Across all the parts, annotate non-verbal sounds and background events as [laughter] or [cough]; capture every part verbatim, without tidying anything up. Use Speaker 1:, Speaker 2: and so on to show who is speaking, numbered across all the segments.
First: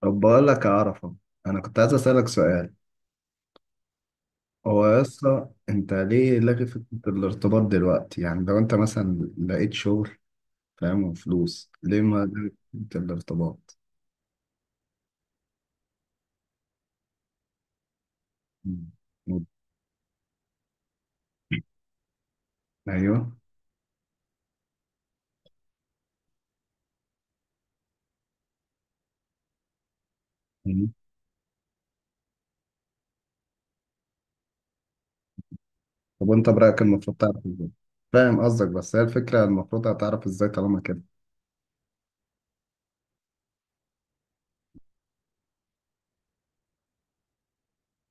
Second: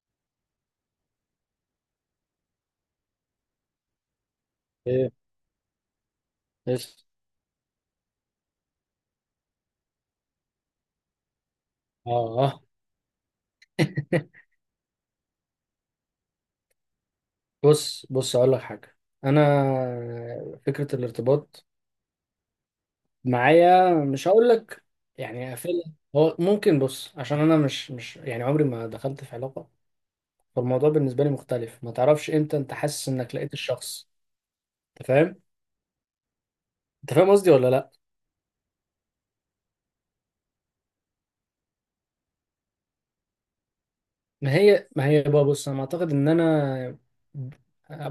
Speaker 1: طب بقول لك يا عرفة، أنا كنت عايز أسألك سؤال. هو يا
Speaker 2: ايه
Speaker 1: اسطى أنت ليه لاغي فكرة
Speaker 2: بس
Speaker 1: الارتباط دلوقتي؟ يعني لو أنت مثلا لقيت شغل، فاهم، وفلوس، ليه
Speaker 2: اه
Speaker 1: ما لغيت
Speaker 2: آه.
Speaker 1: فكرة الارتباط؟
Speaker 2: بص بص اقول لك حاجه. انا
Speaker 1: مم.
Speaker 2: فكره الارتباط
Speaker 1: أيوه.
Speaker 2: معايا، مش هقول لك يعني قافلها، هو ممكن. بص، عشان انا مش مش يعني عمري ما دخلت في علاقه، فالموضوع
Speaker 1: مم.
Speaker 2: بالنسبه لي مختلف. ما تعرفش امتى انت حاسس انك لقيت الشخص، انت فاهم؟
Speaker 1: طب وأنت برأيك
Speaker 2: انت
Speaker 1: المفروض
Speaker 2: فاهم
Speaker 1: تعرف
Speaker 2: قصدي ولا
Speaker 1: إزاي؟
Speaker 2: لا؟
Speaker 1: فاهم قصدك، بس هي الفكرة المفروض هتعرف إزاي طالما كده؟
Speaker 2: ما هي ما هي بقى، بص انا اعتقد ان انا،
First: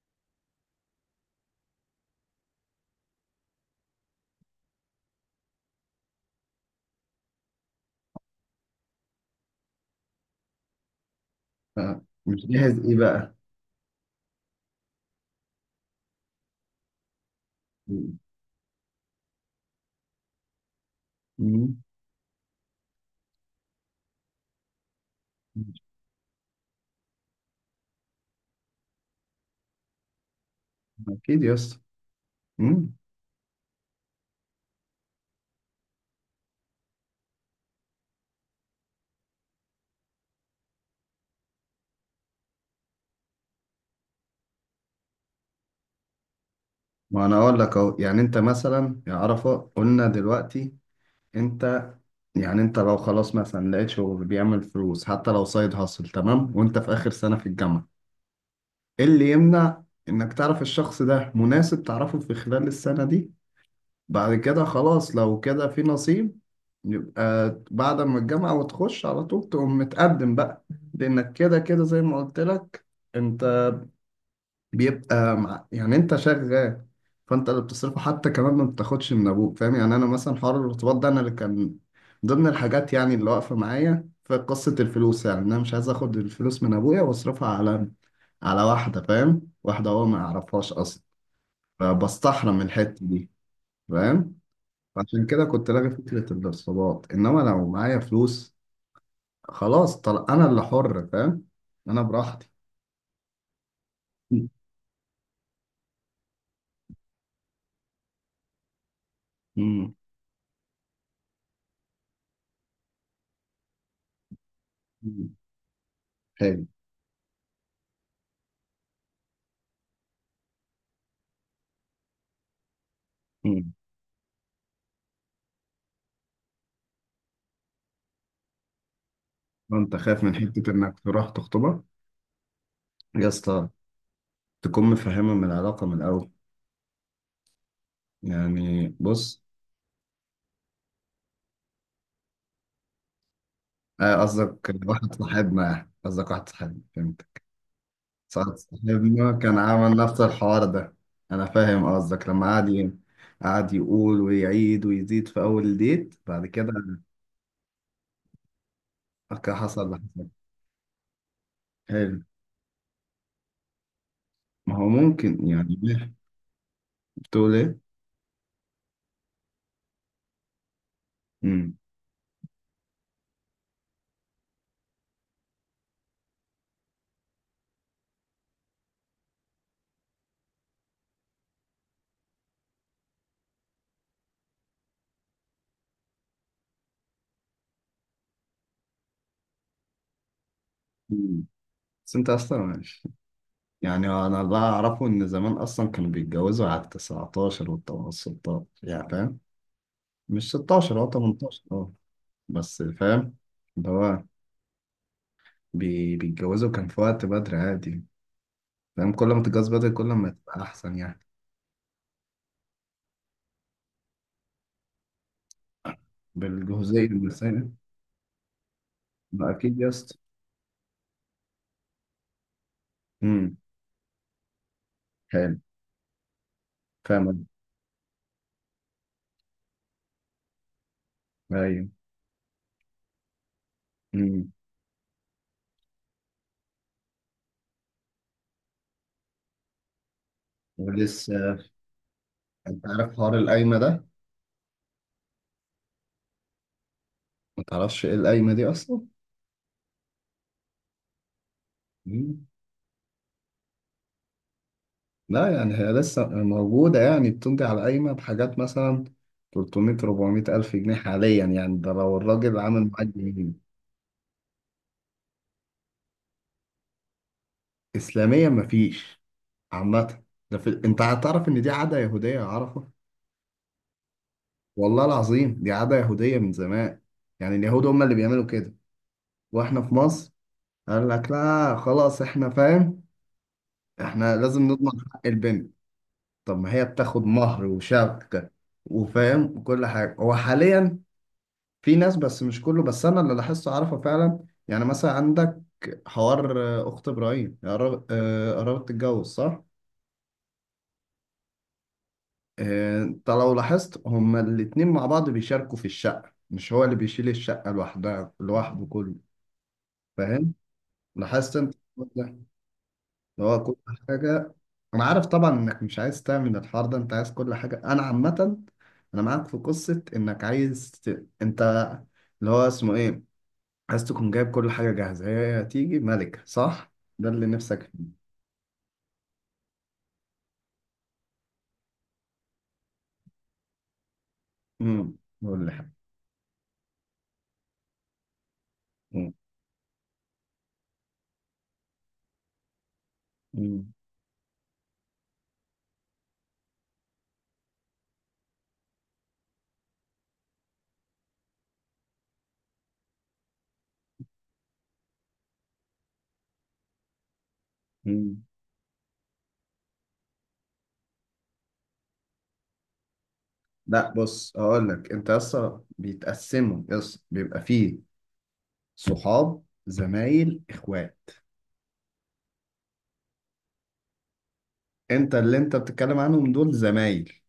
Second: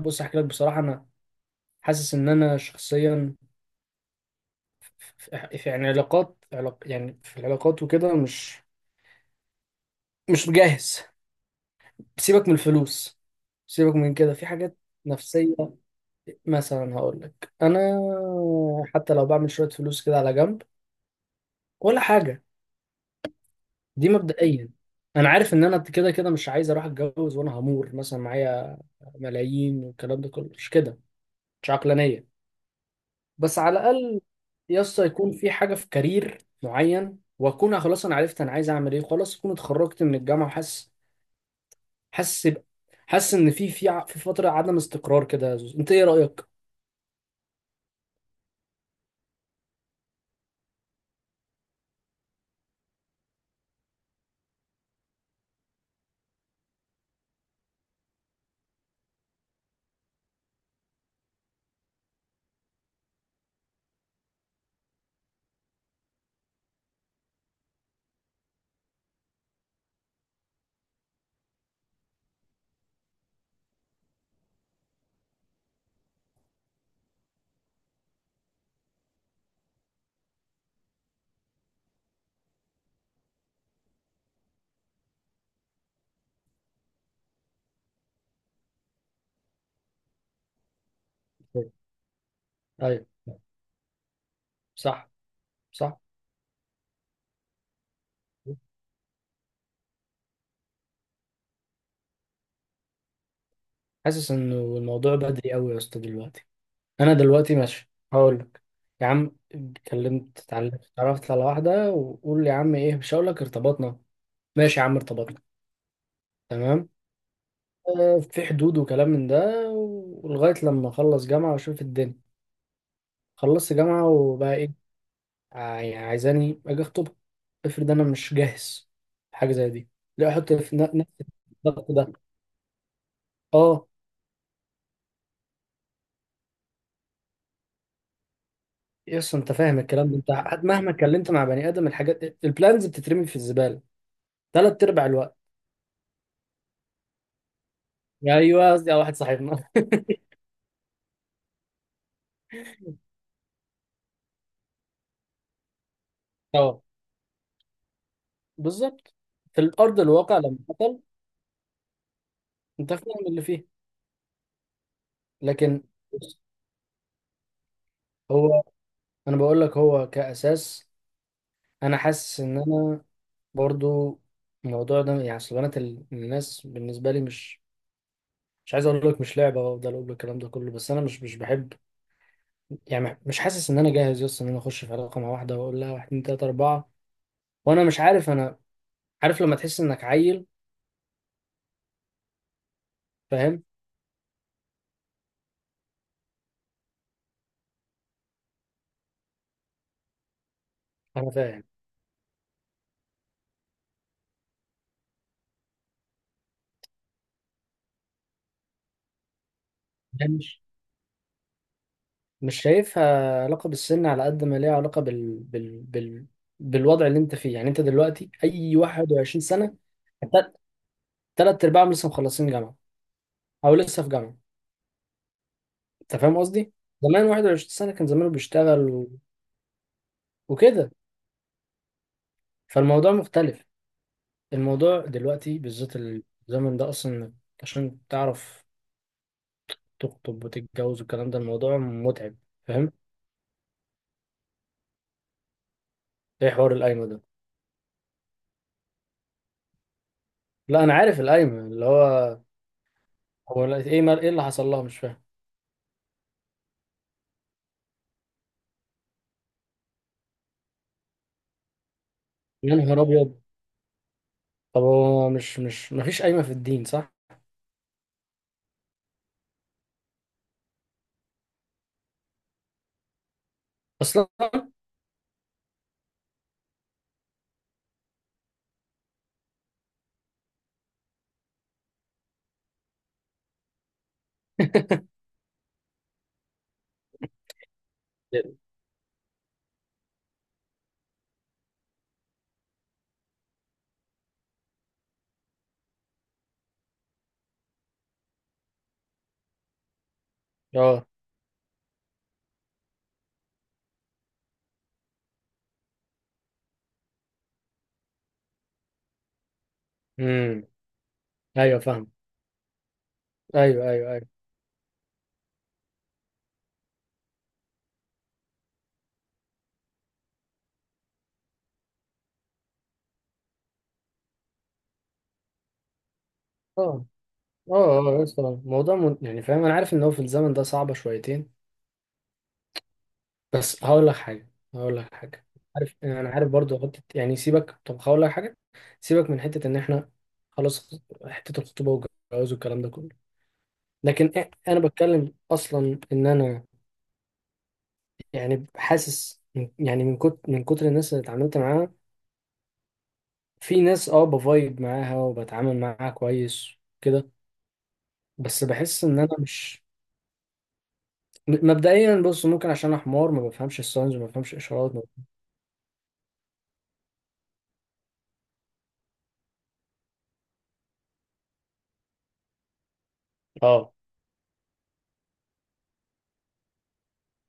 Speaker 2: بص احكي لك بصراحه، انا حاسس ان انا شخصيا في في- يعني علاقات علاق يعني في العلاقات وكده مش مش مجهز.
Speaker 1: ف- مش
Speaker 2: سيبك من
Speaker 1: جاهز إيه
Speaker 2: الفلوس،
Speaker 1: بقى؟
Speaker 2: سيبك من كده، في حاجات نفسية. مثلا هقول لك انا،
Speaker 1: مم.
Speaker 2: حتى لو بعمل شوية فلوس كده على جنب
Speaker 1: مم.
Speaker 2: ولا حاجة، دي مبدئيا انا عارف ان انا كده كده مش عايز اروح اتجوز وانا همور مثلا معايا ملايين والكلام ده كله، مش كده،
Speaker 1: أكيد يا
Speaker 2: مش
Speaker 1: اسطى.
Speaker 2: عقلانية.
Speaker 1: مم.
Speaker 2: بس على الاقل يسطا يكون في حاجة، في كارير معين، واكون خلاص انا عرفت انا عايز اعمل ايه، خلاص اكون اتخرجت من الجامعة، وحاسس حاسس ب- حاسس ان في في ع- في فتره عدم استقرار كده. يا زوز انت ايه رايك؟
Speaker 1: ما أنا أقول لك أهو، يعني أنت مثلا يا عرفة، قلنا دلوقتي أنت، يعني انت لو خلاص مثلا لقيت شغل بيعمل فلوس حتى لو سايد هاسل، تمام، وانت في اخر سنة في الجامعة، ايه اللي يمنع انك تعرف الشخص ده مناسب، تعرفه في خلال السنة دي، بعد كده خلاص لو كده في نصيب يبقى بعد ما الجامعة وتخش على طول تقوم متقدم بقى. لانك كده كده زي ما قلت لك انت بيبقى مع... يعني انت شغال، فانت اللي بتصرفه حتى كمان ما بتاخدش من ابوك، فاهم؟ يعني انا مثلا حوار الارتباط ده انا اللي كان ضمن الحاجات، يعني اللي واقفه معايا في قصه الفلوس، يعني انا مش عايز اخد الفلوس من ابويا واصرفها على على واحده، فاهم، واحده هو ما يعرفهاش اصلا، فبستحرم الحته
Speaker 2: ايوه،
Speaker 1: دي، فاهم.
Speaker 2: صح،
Speaker 1: عشان كده كنت لاغي
Speaker 2: صح.
Speaker 1: فكره الارتباط، انما لو معايا فلوس خلاص، طل... انا اللي حر، فاهم، انا براحتي.
Speaker 2: حاسس انه الموضوع بدري قوي يا اسطى دلوقتي. انا دلوقتي ماشي هقول لك، يا عم
Speaker 1: امم.
Speaker 2: اتكلمت اتعلمت اتعرفت على واحده وقول لي يا عم ايه، مش هقول لك ارتبطنا، ماشي يا عم ارتبطنا،
Speaker 1: حلو.
Speaker 2: تمام، آه، في حدود وكلام من ده، ولغايه لما اخلص جامعه واشوف الدنيا. خلصت جامعه وبقى ايه؟ ع- يعني عايزاني اجي اخطبها؟ افرض انا مش جاهز، حاجه زي دي.
Speaker 1: انت خايف
Speaker 2: ليه
Speaker 1: من
Speaker 2: احط
Speaker 1: حتة
Speaker 2: في ن-
Speaker 1: انك
Speaker 2: نفس
Speaker 1: تروح تخطبها
Speaker 2: الضغط ده؟
Speaker 1: يا اسطى،
Speaker 2: اه.
Speaker 1: تكون مفهمة من العلاقة من الاول. يعني
Speaker 2: يس،
Speaker 1: بص،
Speaker 2: انت فاهم الكلام ده، انت ه- مهما اتكلمت مع بني ادم الحاجات البلانز بتترمي في الزباله
Speaker 1: آه، قصدك
Speaker 2: ثلاث ارباع
Speaker 1: واحد
Speaker 2: الوقت.
Speaker 1: صاحبنا يعني. قصدك واحد صاحبنا، فهمت.
Speaker 2: يا
Speaker 1: صاحب
Speaker 2: ايوه، قصدي على واحد
Speaker 1: صاحبنا كان
Speaker 2: صاحبنا.
Speaker 1: عامل نفس الحوار ده. انا فاهم قصدك، لما قعد ي- قعد يقول ويعيد ويزيد في اول ديت بعد
Speaker 2: [laughs]
Speaker 1: كده.
Speaker 2: اه، بالظبط.
Speaker 1: أوكي،
Speaker 2: في
Speaker 1: حصل اللي
Speaker 2: الارض
Speaker 1: حصل.
Speaker 2: الواقع لما حصل،
Speaker 1: حلو.
Speaker 2: انت فاهم اللي فيه.
Speaker 1: ما هو ممكن، يعني
Speaker 2: لكن
Speaker 1: ليه؟
Speaker 2: بص،
Speaker 1: بتقول ايه؟
Speaker 2: هو، انا بقول لك هو كاساس
Speaker 1: امم.
Speaker 2: انا حاسس ان انا برضو، الموضوع ده يعني، اصل بنات ال- الناس بالنسبه لي مش، مش عايز اقول لك مش لعبه وافضل اقول لك الكلام ده كله، بس انا مش مش بحب، يعني مش حاسس ان انا جاهز يس ان انا اخش في علاقه مع واحده واقول لها واحد اتنين تلاته اربعه وانا مش عارف انا. عارف لما تحس انك عيل؟
Speaker 1: بس انت اصلا ماشي،
Speaker 2: فاهم؟
Speaker 1: يعني انا اللي اعرفه ان زمان اصلا كانوا بيتجوزوا على ال تسعتاشر وال ستاشر، يعني فاهم، مش ستاشر، هو
Speaker 2: انا
Speaker 1: تمنتاشر،
Speaker 2: فاهم
Speaker 1: اه، بس فاهم، اللي هو بي- بيتجوزوا كان في وقت بدري عادي، فاهم، كل ما تتجوز بدري كل
Speaker 2: ده
Speaker 1: ما تبقى
Speaker 2: مش،
Speaker 1: احسن يعني،
Speaker 2: مش شايفها علاقه بالسن على قد ما ليها علاقه بال بال بال
Speaker 1: بالجهوزية
Speaker 2: بالوضع اللي انت فيه.
Speaker 1: النسائية.
Speaker 2: يعني انت دلوقتي اي واحد وعشرين
Speaker 1: ما
Speaker 2: سنه،
Speaker 1: اكيد يا اسطى.
Speaker 2: تل- تلات ارباعهم لسه مخلصين جامعه
Speaker 1: امم.
Speaker 2: او لسه في جامعه.
Speaker 1: حلو.
Speaker 2: انت فاهم قصدي؟ زمان
Speaker 1: فاهم.
Speaker 2: واحد وعشرين سنه كان زمانه بيشتغل و... وكده،
Speaker 1: ايوه.
Speaker 2: فالموضوع مختلف.
Speaker 1: امم.
Speaker 2: الموضوع دلوقتي بالذات الزمن ده اصلا، عشان تعرف تخطب وتتجوز والكلام ده،
Speaker 1: ولسه،
Speaker 2: الموضوع متعب.
Speaker 1: انت
Speaker 2: فاهم؟
Speaker 1: عارف حوار القايمة ده؟
Speaker 2: ايه حوار القايمه ده؟
Speaker 1: ما تعرفش ايه القايمة دي اصلا؟
Speaker 2: لا انا عارف القايمه، اللي هو،
Speaker 1: إمم.
Speaker 2: هو لا- ايه مال، ايه اللي حصل لها، مش فاهم.
Speaker 1: لا يعني هي لسه موجودة، يعني بتمضي على قايمة بحاجات مثلا تلتميه أربعمئة ألف جنيه حاليا، يعني ده لو الراجل
Speaker 2: يا
Speaker 1: عامل
Speaker 2: نهار
Speaker 1: معاك
Speaker 2: ابيض.
Speaker 1: جنيه.
Speaker 2: طب هو مش مش مفيش قايمه في الدين صح؟
Speaker 1: إسلاميا مفيش، عامة. ده في... أنت هتعرف إن دي عادة يهودية يا عرفة،
Speaker 2: اصلا.
Speaker 1: والله العظيم دي عادة يهودية من زمان، يعني اليهود هم اللي بيعملوا كده وإحنا في مصر، قال لك لا خلاص، إحنا فاهم، إحنا لازم نضمن
Speaker 2: [laughs]
Speaker 1: حق البنت. طب ما هي بتاخد مهر وشبكة وفاهم وكل حاجة. هو حاليا في ناس، بس مش كله، بس انا اللي لاحظته عارفه فعلا، يعني مثلا عندك حوار، آه، اخت ابراهيم يا رب- آه، قربت تتجوز، صح.
Speaker 2: اه.
Speaker 1: آه، انت لو لاحظت هما الاتنين مع بعض بيشاركوا في الشقه، مش هو اللي بيشيل الشقه لوحدها لوحده كله، فاهم،
Speaker 2: امم.
Speaker 1: لاحظت انت
Speaker 2: ايوه
Speaker 1: الحوار
Speaker 2: فاهم.
Speaker 1: ده اللي هو كل
Speaker 2: ايوه ايوه ايوه.
Speaker 1: حاجه. انا عارف طبعا انك مش عايز تعمل الحوار ده، انت عايز كل حاجه انا عامه، انا معاك في قصه انك عايز ت- انت اللي هو اسمه ايه، عايز تكون جايب كل حاجة جاهزة، هي هتيجي ملكة، صح؟
Speaker 2: اه
Speaker 1: ده اللي نفسك
Speaker 2: اه. اه
Speaker 1: فيه.
Speaker 2: يا اسطى، الموضوع من... يعني فاهم، انا عارف ان هو في الزمن ده صعبه شويتين، بس هقول لك حاجه، هقول
Speaker 1: امم.
Speaker 2: لك حاجه.
Speaker 1: قول لي حاجة.
Speaker 2: عارف، انا عارف برضو حته، يعني سيبك، طب هقول لك حاجه، سيبك
Speaker 1: مم.
Speaker 2: من حته ان احنا خلاص حته الخطوبه والجواز والكلام ده كله.
Speaker 1: مم.
Speaker 2: لكن إ- انا بتكلم اصلا ان انا يعني حاسس من- يعني من كتر من كتر الناس اللي اتعاملت معاها، في ناس اه بفايب معاها وبتعامل معاها كويس كده،
Speaker 1: مم.
Speaker 2: بس بحس ان انا مش، م- مبدئيا بص، ممكن عشان انا حمار ما بفهمش
Speaker 1: لا
Speaker 2: الساينز، ما
Speaker 1: بص
Speaker 2: بفهمش
Speaker 1: هقول
Speaker 2: اشارات ما...
Speaker 1: لك انت اصلا بيتقسموا، يس بيبقى فيه صحاب، زمايل، اخوات.
Speaker 2: اه
Speaker 1: انت اللي انت بتتكلم عنهم دول زمايل،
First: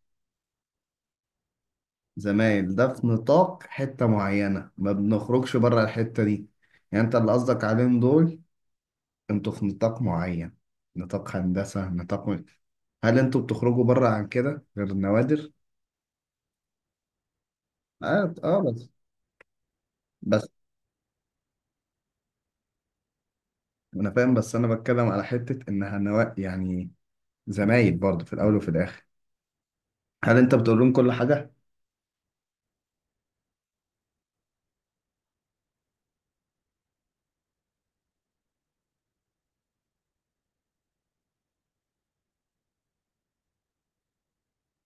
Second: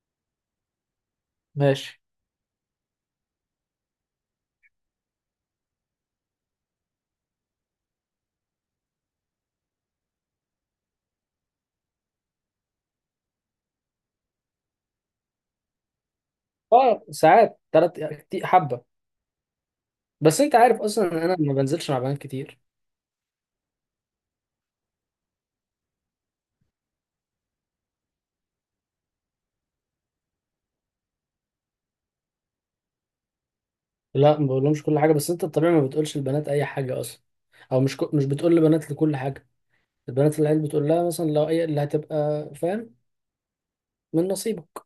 Speaker 2: ماشي.
Speaker 1: زمايل ده في نطاق حتة معينة ما بنخرجش بره الحتة دي، يعني انت اللي قصدك عليهم دول انتوا في نطاق معين، نطاق هندسة، نطاق. هل انتوا بتخرجوا بره عن كده غير النوادر؟
Speaker 2: اه ساعات ثلاث
Speaker 1: اه اه،
Speaker 2: حبه.
Speaker 1: بس.
Speaker 2: بس
Speaker 1: بس
Speaker 2: انت عارف اصلا ان انا ما بنزلش مع بنات كتير.
Speaker 1: انا فاهم، بس انا بتكلم على حته انها نوا يعني، زمايل برضه في الاول وفي الاخر. هل انت بتقول لهم كل حاجه؟
Speaker 2: لا ما بقولهمش كل حاجه، بس انت الطبيعي ما بتقولش البنات اي حاجه اصلا، او مش ك... مش بتقول لبنات لكل حاجه. البنات اللي عيل بتقول لها مثلا لو اي اللي هتبقى، فاهم، من نصيبك.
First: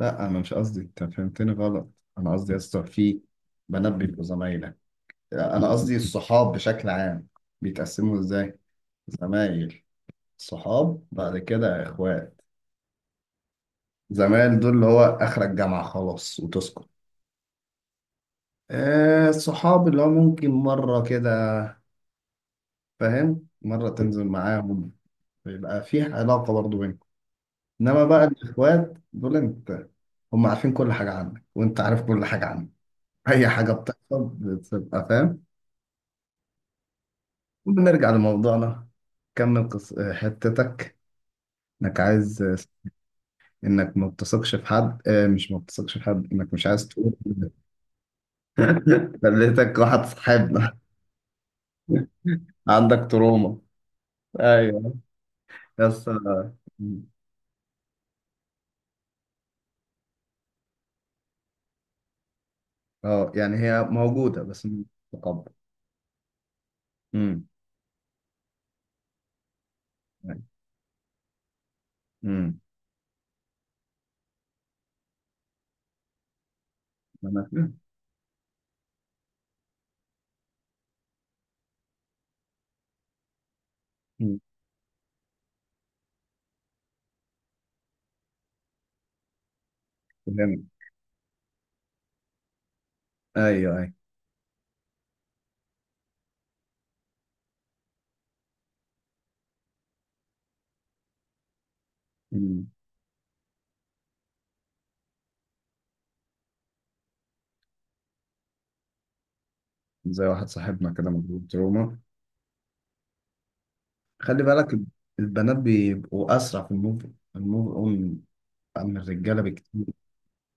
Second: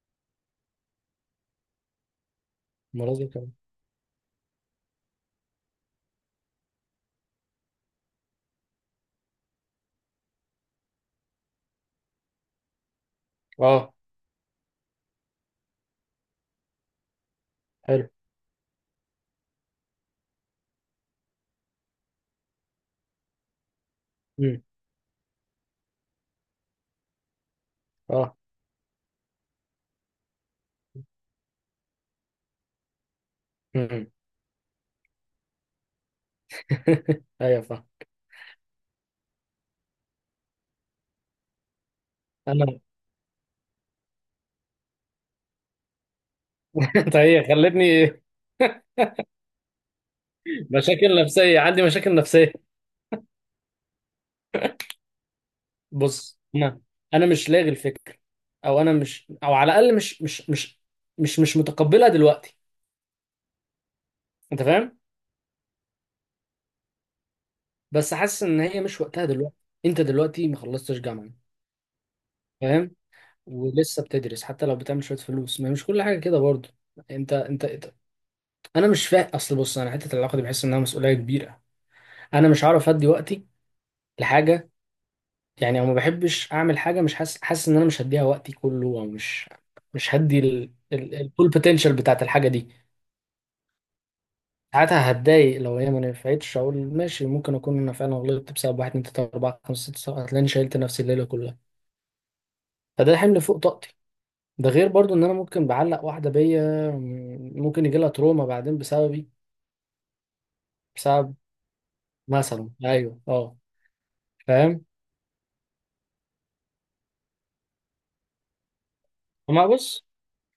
Speaker 1: لا انا مش قصدي، انت فهمتني غلط، انا قصدي يا اسطى
Speaker 2: مرة
Speaker 1: في
Speaker 2: زي كده.
Speaker 1: بنات بيبقوا زمايلك، انا قصدي الصحاب بشكل عام بيتقسموا ازاي. زمايل، صحاب، بعد كده اخوات.
Speaker 2: اه.
Speaker 1: زمايل دول اللي هو اخر الجامعه خلاص وتسكت.
Speaker 2: حلو.
Speaker 1: آه الصحاب اللي هو ممكن مره كده، فاهم، مره تنزل
Speaker 2: امم.
Speaker 1: معاهم، يبقى في علاقه برضه بينهم. انما بقى
Speaker 2: اه.
Speaker 1: الاخوات دول انت، هم عارفين كل حاجه عنك وانت عارف كل حاجه عنك، اي حاجه
Speaker 2: امم.
Speaker 1: بتحصل بتبقى فاهم.
Speaker 2: [laughs] ايوه فاهم.
Speaker 1: وبنرجع لموضوعنا. كمل قص... حتتك، انك عايز،
Speaker 2: انا.
Speaker 1: انك ما بتثقش في حد، اه مش ما بتثقش في حد، انك مش عايز
Speaker 2: [laughs]
Speaker 1: تقول.
Speaker 2: انت هي خلتني
Speaker 1: [laughs] خليتك واحد صاحبنا.
Speaker 2: مشاكل نفسيه، عندي مشاكل نفسيه.
Speaker 1: عندك تروما. ايوه، بس.
Speaker 2: بص انا، انا مش لاغي الفكر، او انا مش، او على الاقل مش مش مش مش مش متقبلها دلوقتي.
Speaker 1: اه يعني هي موجوده
Speaker 2: انت
Speaker 1: بس مش
Speaker 2: فاهم؟
Speaker 1: متقبل. امم.
Speaker 2: بس حاسس ان هي مش وقتها دلوقتي. انت دلوقتي ما خلصتش جامعه،
Speaker 1: امم.
Speaker 2: فاهم، ولسه بتدرس، حتى لو بتعمل شويه فلوس ما، مش كل حاجه كده برضه. انت
Speaker 1: انا
Speaker 2: انت
Speaker 1: فاهم.
Speaker 2: انت- انا مش فاهم اصل، بص انا حته العلاقه دي بحس انها مسؤوليه كبيره. انا مش هعرف ادي وقتي
Speaker 1: أمم.
Speaker 2: لحاجه يعني، او ما بحبش اعمل حاجه مش حاسس، حاسس ان انا مش هديها وقتي كله، او مش، مش هدي
Speaker 1: فهمت.
Speaker 2: ال- ال- الفول بوتنشال بتاعت الحاجه دي.
Speaker 1: ايوه.
Speaker 2: ساعتها هتضايق لو هي ما نفعتش، اقول ماشي ممكن اكون انا فعلا غلطت، بسبب واحد اتنين تلاته اربعه خمسه سته سبعه هتلاقيني شيلت نفسي الليله كلها،
Speaker 1: ايوه.
Speaker 2: فده حمل فوق طاقتي. ده غير برضو ان انا ممكن بعلق واحده بيا، م- ممكن يجي لها تروما بعدين بسببي،
Speaker 1: زي واحد صاحبنا كده
Speaker 2: بسبب،
Speaker 1: مضروب تروما.
Speaker 2: مثلا، ايوه اه.
Speaker 1: خلي بالك،
Speaker 2: فاهم.
Speaker 1: البنات بيبقوا أسرع في الموف، الموف أون، عن الرجالة
Speaker 2: ما
Speaker 1: بكتير،
Speaker 2: بص،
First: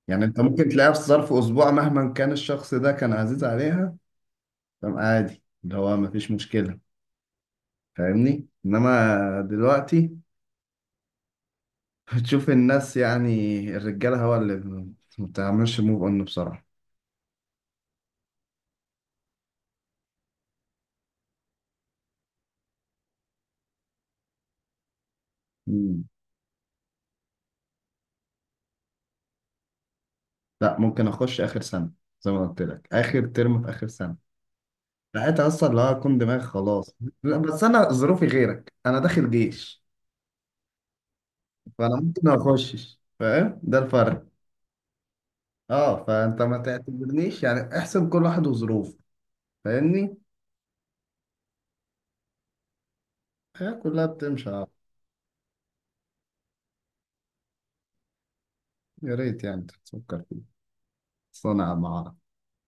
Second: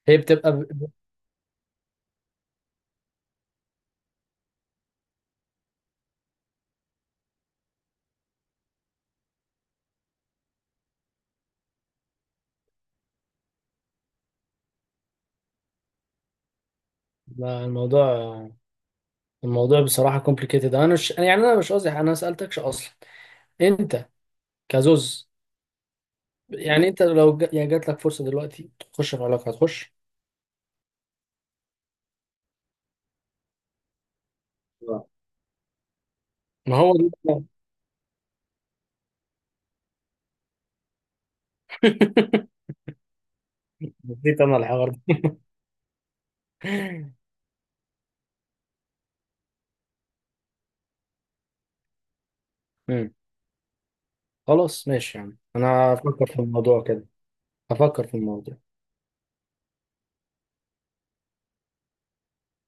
Speaker 2: هي
Speaker 1: يعني أنت
Speaker 2: بتبقى ب...
Speaker 1: ممكن
Speaker 2: ب-
Speaker 1: تلاقيها في ظرف أسبوع مهما كان الشخص ده كان عزيز عليها، تمام، عادي اللي هو مفيش مشكلة، فاهمني؟ إنما دلوقتي بتشوف الناس، يعني الرجالة هو اللي ما بتعملش موف أون بسرعة.
Speaker 2: الموضوع، الموضوع بصراحه كومبليكيتد. انا مش يعني، انا مش قصدي، انا ما سالتكش اصلا انت كزوز،
Speaker 1: مم.
Speaker 2: يعني انت لو ج... يعني جات لك فرصه دلوقتي تخش في علاقه هتخش؟
Speaker 1: لا ممكن أخش آخر سنة، زي ما قلت لك، آخر ترم في آخر سنة،
Speaker 2: آه.
Speaker 1: ساعتها اصلا اللي هو اكون دماغ
Speaker 2: ما هو
Speaker 1: خلاص. لا،
Speaker 2: ده.
Speaker 1: بس انا ظروفي غيرك، انا داخل جيش، فانا ممكن ما
Speaker 2: [laughs]
Speaker 1: اخشش، فاهم، ده الفرق.
Speaker 2: نسيت انا الحوار ده.
Speaker 1: اه، فانت ما
Speaker 2: [laughs]
Speaker 1: تعتبرنيش، يعني احسب كل واحد وظروفه، فاهمني.
Speaker 2: مم.
Speaker 1: الحياة كلها بتمشي، اه.
Speaker 2: خلاص ماشي، يعني انا هفكر في الموضوع كده، هفكر في الموضوع.
Speaker 1: يا ريت يعني تفكر فيه. صنع مع